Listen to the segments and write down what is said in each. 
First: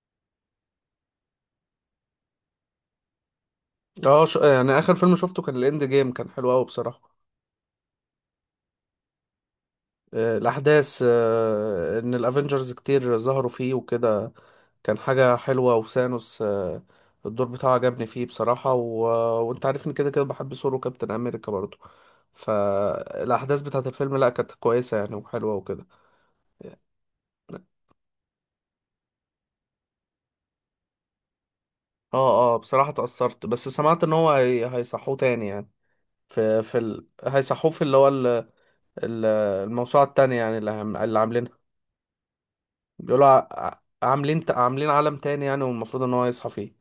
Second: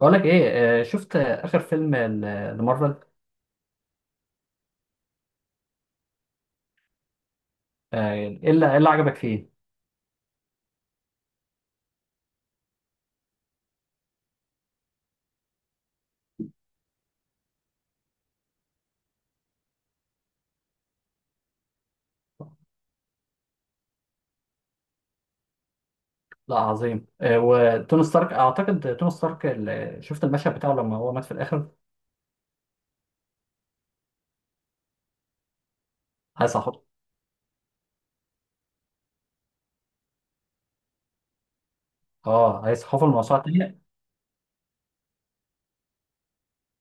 بقول لك ايه. شفت اخر فيلم لمارفل. اه يعني اخر فيلم شفته كان الاند جيم، كان حلو قوي بصراحه. ايه اللي إيه اللي عجبك فيه؟ الاحداث، ان الافنجرز كتير ظهروا فيه وكده. كان حاجه حلوه وسانوس. الدور بتاعه عجبني فيه بصراحه. وانت عارفني كده كده بحب ثور وكابتن امريكا برضه. فالاحداث بتاعت الفيلم، لا كانت كويسه يعني، وحلوه وكده. لا، عظيم. وتوني ستارك، اعتقد شفت المشهد بتاعه لما هو مات في الاخر. اه، اه، بصراحه اتاثرت، بس سمعت ان هو هيصحوه تاني يعني. في هيصحوا. في ال... هيصحوه في اللي هو. ال- الموسوعه التانيه، يعني اللي عاملينها. اه، هيصحوا بيقولوا الموسوعه الثانيه. عاملين عالم تاني يعني، والمفروض ان هو يصحى فيه.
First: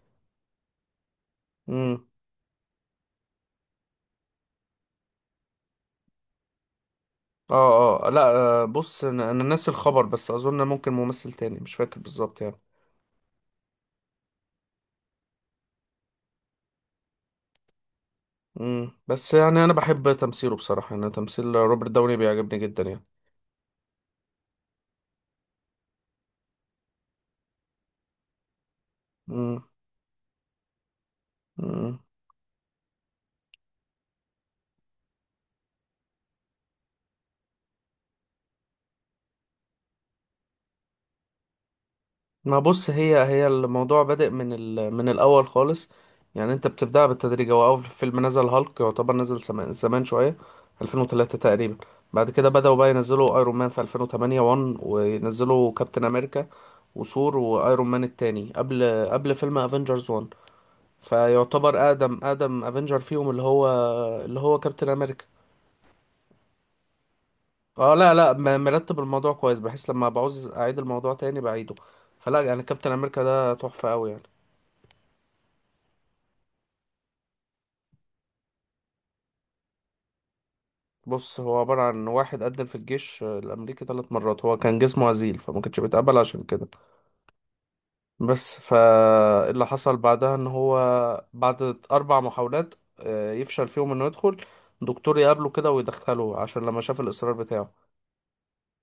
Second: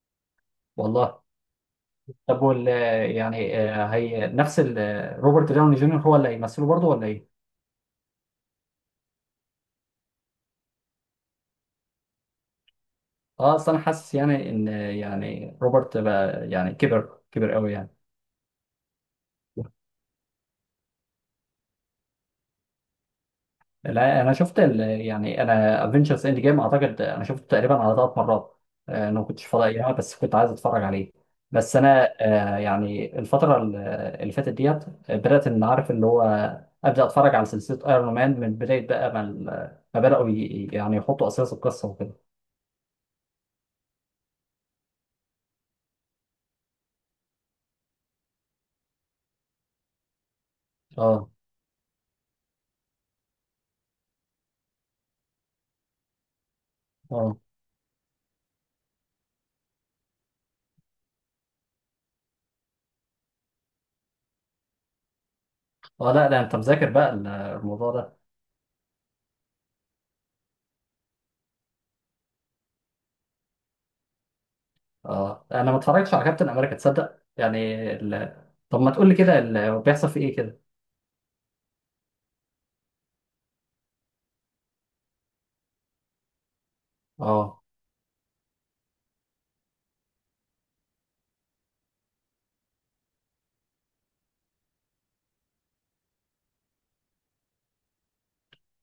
والله. امم طب، يعني، هي نفس روبرت داوني جونيور هو اللي هيمثله برضه ولا ايه؟ اه، اه، لا. بص انا ناسي الخبر، بس اظن ممكن ممثل تاني، مش فاكر بالظبط يعني. اه، اصل انا حاسس يعني ان، يعني روبرت بقى يعني كبر كبر قوي يعني. بس يعني انا بحب تمثيله بصراحة، يعني تمثيل روبرت داوني بيعجبني جدا يعني. لا، انا شفت، يعني انا، افنجرز اند جيم اعتقد انا شفته تقريبا على ثلاث مرات. انا ما كنتش فاضي ايامها بس كنت عايز اتفرج عليه. بس امم انا، يعني الفتره اللي فاتت ديت. بدات ان عارف اللي هو ابدا اتفرج على سلسله ايرون مان من بدايه بقى، ما بداوا، يعني يحطوا اساس القصه وكده. ما بص هي الموضوع بادئ من الاول خالص. يعني انت بتبدأ بالتدريج، هو اول فيلم نزل هالك يعتبر نزل زمان زمان شويه، اه، 2003 تقريبا. بعد كده بدأوا بقى ينزلوا ايرون مان في 2008 1، وينزلوا كابتن امريكا اه، وثور وايرون مان التاني قبل فيلم افنجرز 1. فيعتبر اقدم افنجر فيهم، اللي هو كابتن امريكا. اه. لا لا، انت مذاكر بقى الموضوع اه، لا، ده. لا، مرتب الموضوع كويس، بحيث لما بعوز اعيد الموضوع تاني بعيده. فلا يعني كابتن امريكا ده تحفه قوي يعني. اه، انا ما اتفرجتش على كابتن امريكا تصدق يعني. ال... طب، ما تقول لي كده بيحصل في ايه كده. بص هو عبارة عن واحد قدم في الجيش الأمريكي ثلاث مرات، هو كان جسمه هزيل فما كانش بيتقبل عشان كده. اه، بس فاللي حصل بعدها إن هو، بعد أربع محاولات يفشل فيهم إنه يدخل، دكتور يقابله كده ويدخله عشان لما شاف الإصرار بتاعه.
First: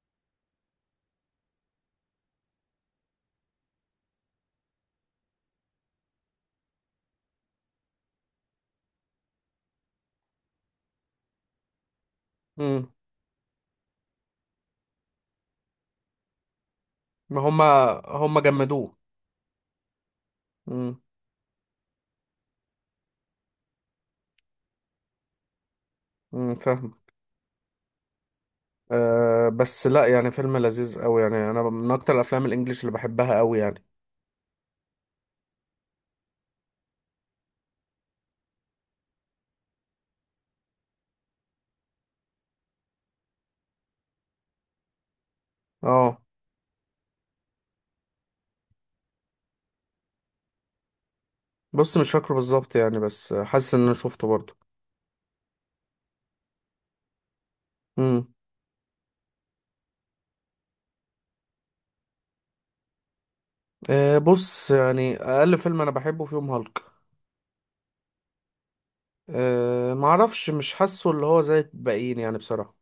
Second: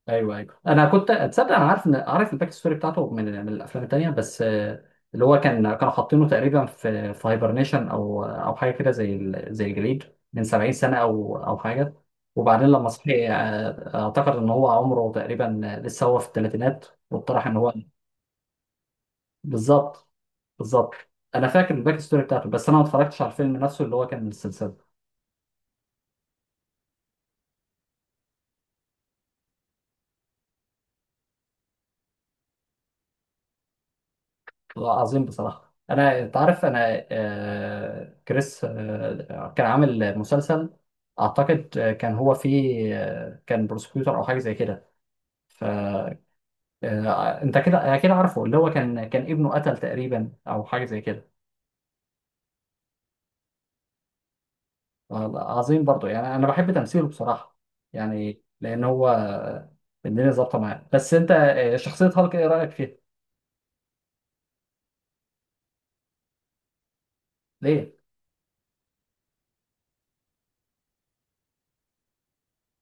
ايوه، ايوه، انا كنت اتصدق. انا عارف، ان عارف الباك ستوري بتاعته من الافلام التانيه بس، اللي هو كانوا حاطينه تقريبا في هايبرنيشن او حاجه كده، زي زي الجليد، من 70 سنه او حاجه. وبعدين لما مم. صحي، اعتقد ان هو عمره تقريبا، لسه هو في الثلاثينات. ما واقترح ان هو، هما هما جمدوه. بالظبط، بالظبط. مم. انا فاكر الباك ستوري بتاعته بس انا ما اتفرجتش على الفيلم نفسه اللي هو كان من السلسله. مم. فاهم. أه، بس لا يعني فيلم لذيذ أوي يعني، أنا من أكتر الأفلام الإنجليش اللي بحبها أوي يعني. عظيم بصراحة. أنا تعرف، أنا، كريس، كان عامل مسلسل، أعتقد، كان هو فيه، كان بروسكيوتور أو حاجة زي كده. اه، فأنت كده أكيد عارفه، اللي هو كان ابنه قتل تقريبا أو حاجة زي كده. بص مش فاكره بالظبط يعني، بس حاسس إن أنا شفته برضه. عظيم، برضه يعني أنا بحب تمثيله بصراحة، مم. يعني لأن هو، الدنيا ظابطة معاه. بس أنت، شخصية هالك إيه رأيك فيها؟ أه، بص يعني اقل فيلم انا بحبه فيهم هالك. ليه؟ أه، معرفش، مش حاسه اللي هو زي الباقيين يعني بصراحه.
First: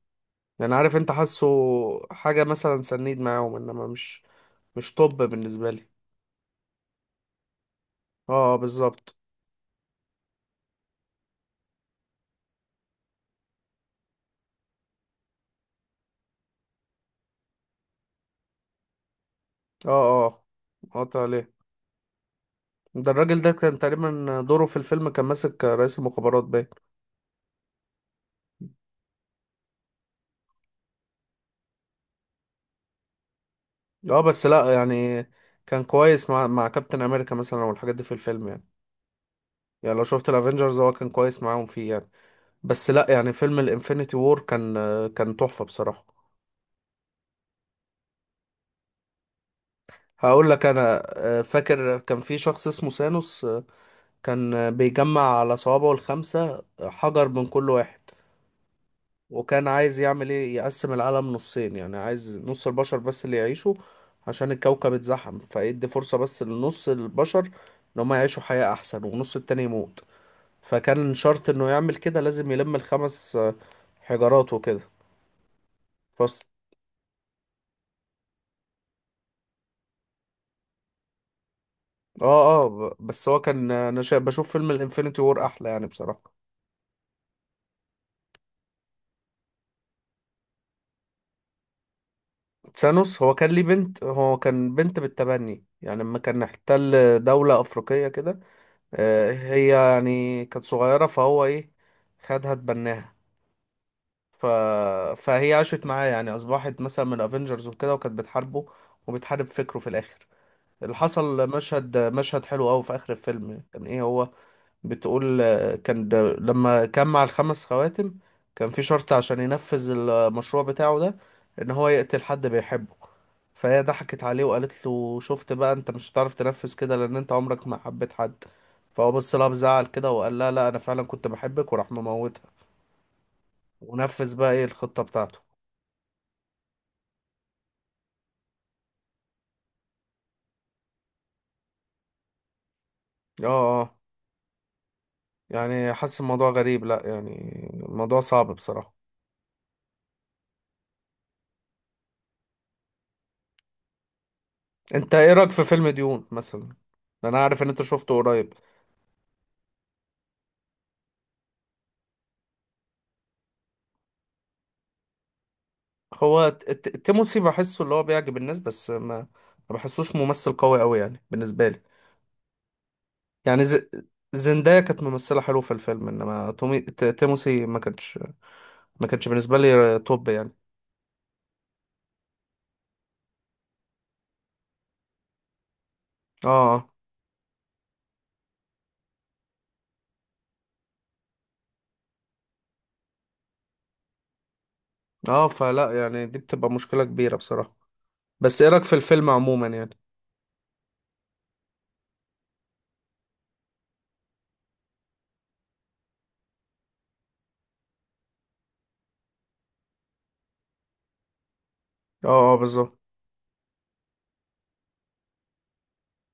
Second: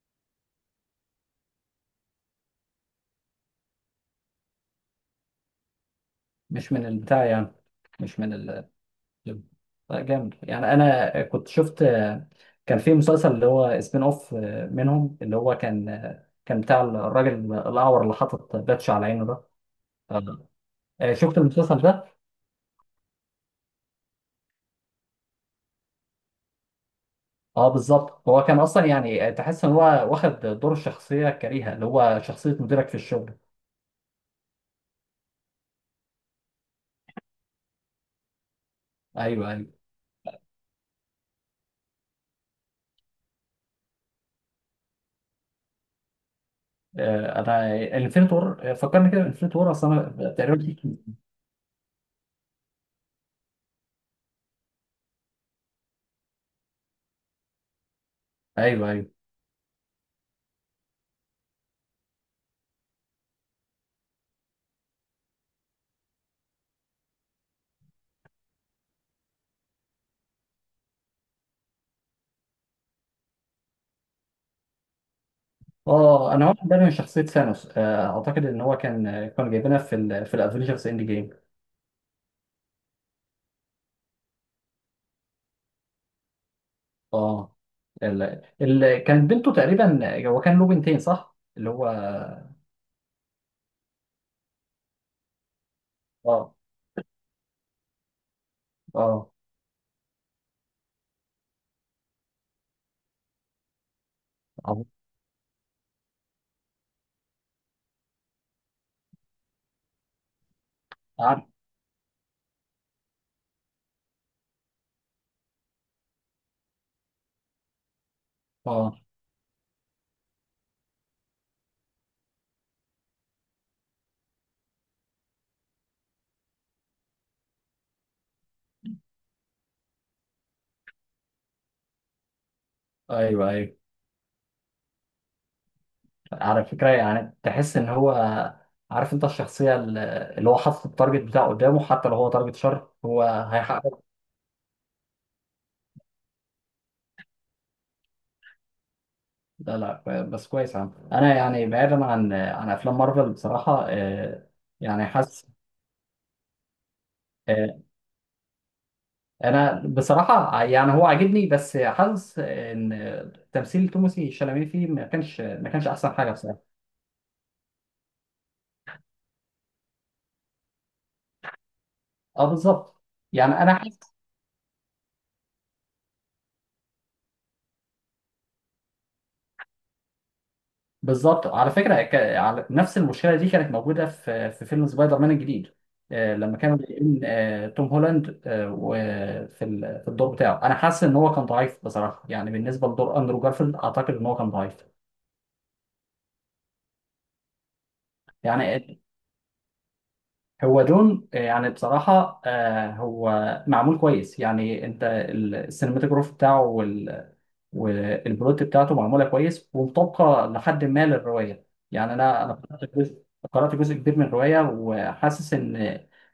يعني عارف انت، حاسه حاجه مثلا سنيد معاهم، انما مش، مش طب بالنسبه لي. مش من البتاع يعني، مش من اه، ال. بالظبط. لا، جامد يعني. انا كنت شفت، كان في مسلسل اللي هو سبين اوف منهم، اللي هو كان بتاع الراجل الاعور اللي حاطط باتش على عينه ده. اه، اه، قطع شفت عليه. المسلسل ده؟ ده الراجل ده كان تقريبا دوره في الفيلم كان ماسك رئيس المخابرات باين. اه، بالظبط. هو كان اصلا يعني، تحس ان هو واخد دور الشخصيه الكريهه، اللي هو شخصيه مديرك في الشغل. اه، بس لا يعني كان كويس مع كابتن امريكا مثلا والحاجات دي في الفيلم يعني. ايوه، ايوه. يعني لو شفت الافينجرز هو كان كويس معاهم فيه يعني. بس لا يعني فيلم الانفينيتي وور كان، كان تحفة بصراحة. انا انفينيتي وور فكرني كده. انفينيتي وور، اصل انا هقول تقريبا لك انا، فاكر كان في شخص اسمه سانوس. كان بيجمع على صوابعه الخمسة حجر من كل واحد. ايوه، ايوه. وكان عايز يعمل ايه، يقسم العالم نصين، يعني عايز نص البشر بس اللي يعيشوا، عشان الكوكب اتزحم، فيدي فرصة بس لنص البشر ان هم يعيشوا حياة احسن، والنص التاني يموت. فكان شرط انه يعمل كده لازم يلم الخمس حجارات وكده. اه، انا واخد بالي من شخصيه ثانوس، اعتقد ان هو كان، كانوا جايبينها في الافنجرز اند جيم. اه، اه، بس هو كان انا بشوف فيلم الانفينيتي وور احلى يعني بصراحة. اه، كان بنته تقريبا. هو كان له بنتين، صح؟ اللي هو، تسانوس هو كان ليه بنت، هو كان بنت بالتبني يعني، لما كان اه، احتل دولة افريقية كده. اه، هي يعني كانت صغيرة، فهو ايه، خدها اتبناها ف... عبد- فهي عاشت معاه يعني، اصبحت مثلا من افنجرز وكده، وكانت بتحاربه وبتحارب فكره في الاخر. اللي عارف. حصل مشهد حلو قوي في اخر الفيلم يعني، كان ايه هو بتقول، كان ده لما جمع الخمس خواتم كان في اه، شرط عشان ينفذ المشروع بتاعه ده، ان هو يقتل حد بيحبه. فهي ضحكت عليه وقالت له، شفت بقى، انت مش هتعرف تنفذ كده لان انت عمرك ما حبيت حد. فهو بص لها بزعل كده وقال لها، لا، انا فعلا كنت بحبك، وراح مموتها ايوه، ايوه. ونفذ بقى ايه الخطة بتاعته. على فكره يعني تحس ان هو، عارف انت، الشخصيه اللي هو حاطط التارجت بتاعه قدامه، حتى لو هو تارجت شر، هو اه، اه، هيحقق. يعني حاسس الموضوع غريب، لا يعني الموضوع صعب بصراحة. لا لا، بس كويس. عم. انا يعني، بعيدا عن افلام مارفل بصراحه، يعني انت ايه حاسس، رأيك في فيلم ديون مثلا؟ انا عارف ان انت آه، شفته قريب. انا بصراحه يعني هو عاجبني، بس حاسس ان تمثيل توماسي شلامين فيه ما كانش احسن حاجه هو بصراحه. تيموسي بحسه اللي هو بيعجب الناس، بس ما بحسوش ممثل قوي قوي يعني بالنسبة لي. اه، بالظبط. يعني يعني انا ز... حاسس، زندايا كانت ممثلة حلوة في الفيلم، انما تيموسي ما كانش بالنسبة لي توب يعني. بالظبط. على فكره، نفس المشكله دي كانت موجوده في فيلم سبايدر مان الجديد. لما كانوا اه، بيقين، توم هولاند، في الدور بتاعه، انا حاسس ان هو كان ضعيف بصراحه، يعني بالنسبه لدور اندرو جارفيلد اعتقد ان هو كان ضعيف. اه، فلا يعني دي بتبقى مشكلة كبيرة بصراحة. بس ايه رأيك في يعني الفيلم عموما يعني؟ هو دون، يعني بصراحة، هو معمول كويس يعني. انت، السينماتوجراف بتاعه والبلوت بتاعته معمولة كويس ومطابقة لحد ما للرواية، يعني اه، انا، اه، بالظبط. قرأت جزء كبير من الرواية، وحاسس ان،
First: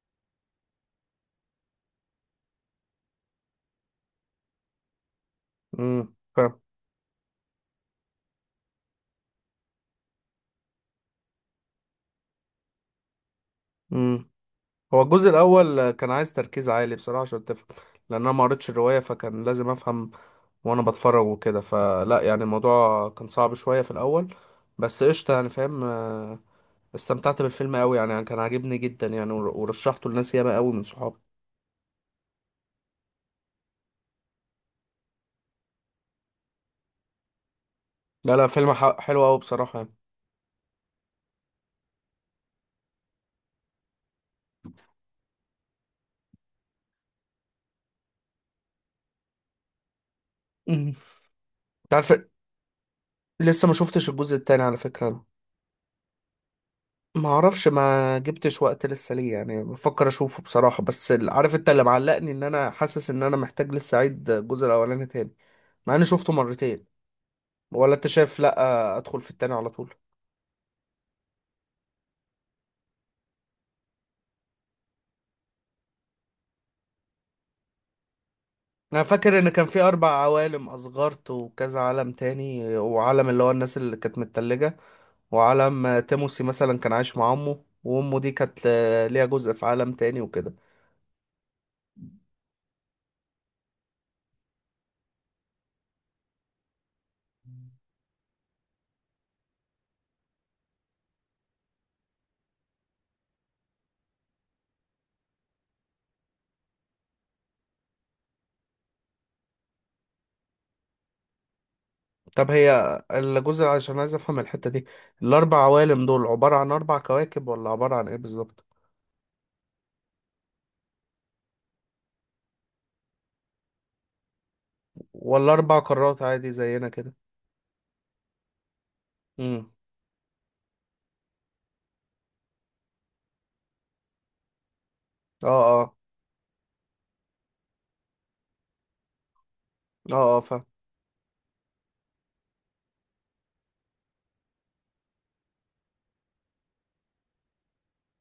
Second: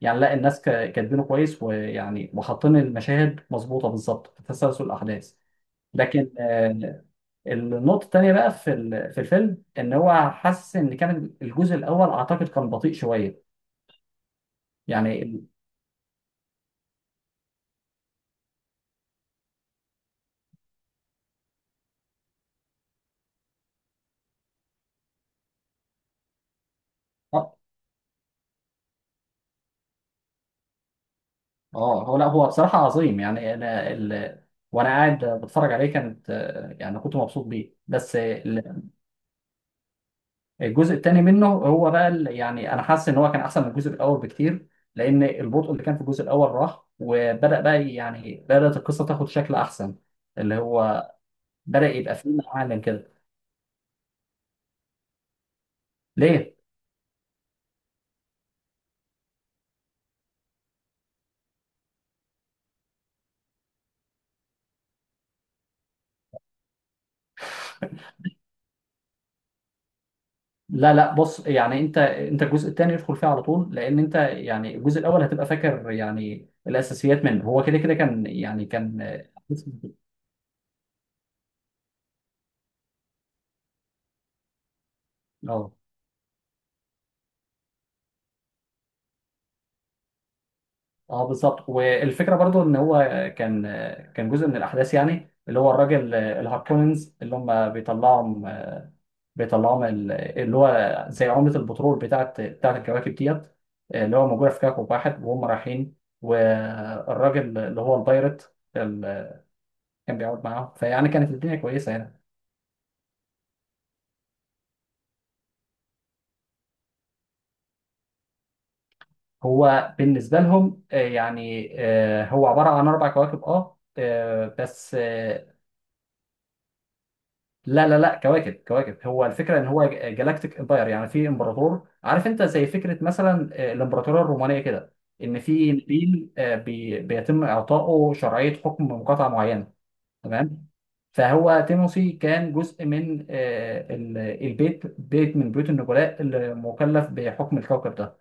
يعني لا، الناس كاتبينه كويس، ويعني وحاطين المشاهد مظبوطة بالظبط في تسلسل الأحداث. لكن، فاهم. النقطة التانية بقى في الفيلم، ان هو، حاسس ان، كان الجزء الأول اعتقد كان بطيء شوية امم هو الجزء يعني. الاول كان عايز تركيز عالي بصراحة عشان تفهم، لان انا ما قريتش الرواية فكان لازم افهم وانا بتفرج وكده، فلا يعني الموضوع كان صعب شوية في الاول، بس قشطة يعني فاهم. استمتعت بالفيلم قوي يعني, يعني كان عاجبني جدا يعني، ورشحته لناس ياما قوي من صحابي. اه، هو لا، هو بصراحة عظيم يعني. انا، وانا قاعد بتفرج عليه، كانت، يعني كنت مبسوط بيه، بس، لا، لا، فيلم حلو قوي بصراحة يعني. الجزء الثاني منه هو بقى، يعني انا حاسس ان هو كان احسن من الجزء الاول بكتير، لان البطء اللي كان في الجزء الاول راح، وبدأ بقى، يعني بدأت القصة تاخد شكل احسن، اللي مم. هو بدأ انت عارف، يبقى فيه معالم كده. لسه ما شفتش الجزء التاني على فكرة انا. ليه؟ ما اعرفش، ما جبتش وقت لسه ليه، يعني بفكر اشوفه بصراحة، بس عارف انت اللي معلقني، ان انا حاسس ان انا محتاج لسه اعيد الجزء الاولاني تاني، مع اني شفته مرتين. ولا انت شايف، لا، ادخل في التاني على طول؟ لا لا، بص يعني، انت الجزء الثاني ادخل فيه على طول، لان انت يعني، الجزء الاول هتبقى فاكر يعني الاساسيات منه، هو كده كده كان يعني انا كان. فاكر ان كان في اربع عوالم، اسغارت وكذا عالم تاني، وعالم اللي هو الناس اللي كانت متلجة، اه، وعالم تيموسي مثلا كان عايش مع امه، وامه دي كانت ليها جزء في عالم تاني وكده. اه، بالظبط. والفكره برضو ان هو كان، جزء من الاحداث يعني، اللي هو الراجل الهاركوننز اللي هم بيطلعهم، اللي هو زي عمله البترول بتاعت الكواكب ديت، اللي هو موجوده في كوكب واحد وهم رايحين. والراجل اللي هو البايرت اللي كان بيقعد معاهم، فيعني كانت الدنيا كويسه يعني. طب هي الجزء، عشان عايز افهم الحتة دي، الاربع عوالم دول عبارة عن اربع كواكب، ولا عبارة عن ايه بالظبط؟ هو بالنسبه لهم، يعني، هو عباره عن اربع كواكب، اه، بس. ولا اربع قارات عادي زينا كده؟ لا لا لا، كواكب كواكب. هو الفكره ان امم هو جالاكتيك امباير، يعني في امبراطور. عارف انت، زي فكره مثلا، الامبراطوريه الرومانيه كده. ان اه، في اه، نبيل، بيتم اعطائه شرعيه حكم مقاطعه معينه. اه، اه، فاهم. تمام. فهو تيموسي كان جزء من، البيت، بيت من بيوت النبلاء اللي مكلف بحكم الكوكب ده.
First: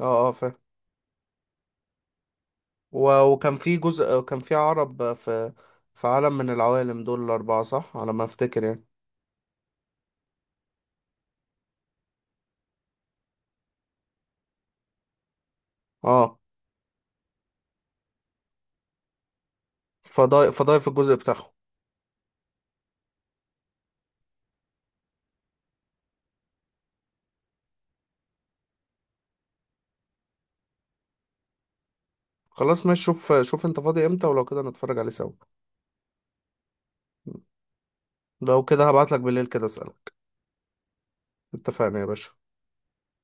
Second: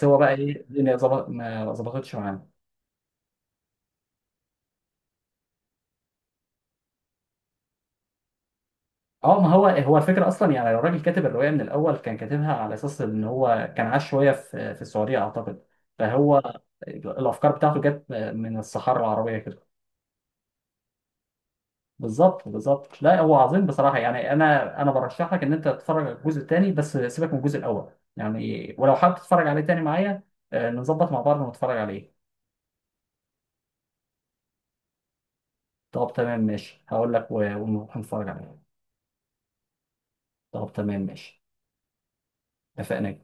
اه، هو اه، بقى فاهم. ايه، الدنيا ظبط ما ظبطتش معاه. وكان في جزء كان في عرب في، في عالم من العوالم دول الاربعة، صح على ما افتكر يعني؟ اه، ما هو الفكره اصلا يعني، لو الراجل كاتب الروايه من الاول كان كاتبها على اساس ان هو كان عاش شويه في السعوديه اعتقد. اه، فهو الافكار بتاعته جت من الصحراء العربيه كده. فضايق فضايق في الجزء بتاعهم. بالظبط، بالظبط. لا، هو عظيم بصراحه يعني. انا، برشح لك ان انت تتفرج على الجزء الثاني، بس سيبك من الجزء الاول. يعني، ولو حابب تتفرج عليه تاني معايا، نظبط مع بعض ونتفرج عليه. خلاص ماشي، شوف شوف انت فاضي امتى، ولو كده نتفرج عليه سوا. طب تمام ماشي، هقول لك، ونروح نتفرج عليه. لو كده هبعتلك بالليل كده اسألك. طب تمام ماشي. اتفقنا يا باشا. اتفقنا.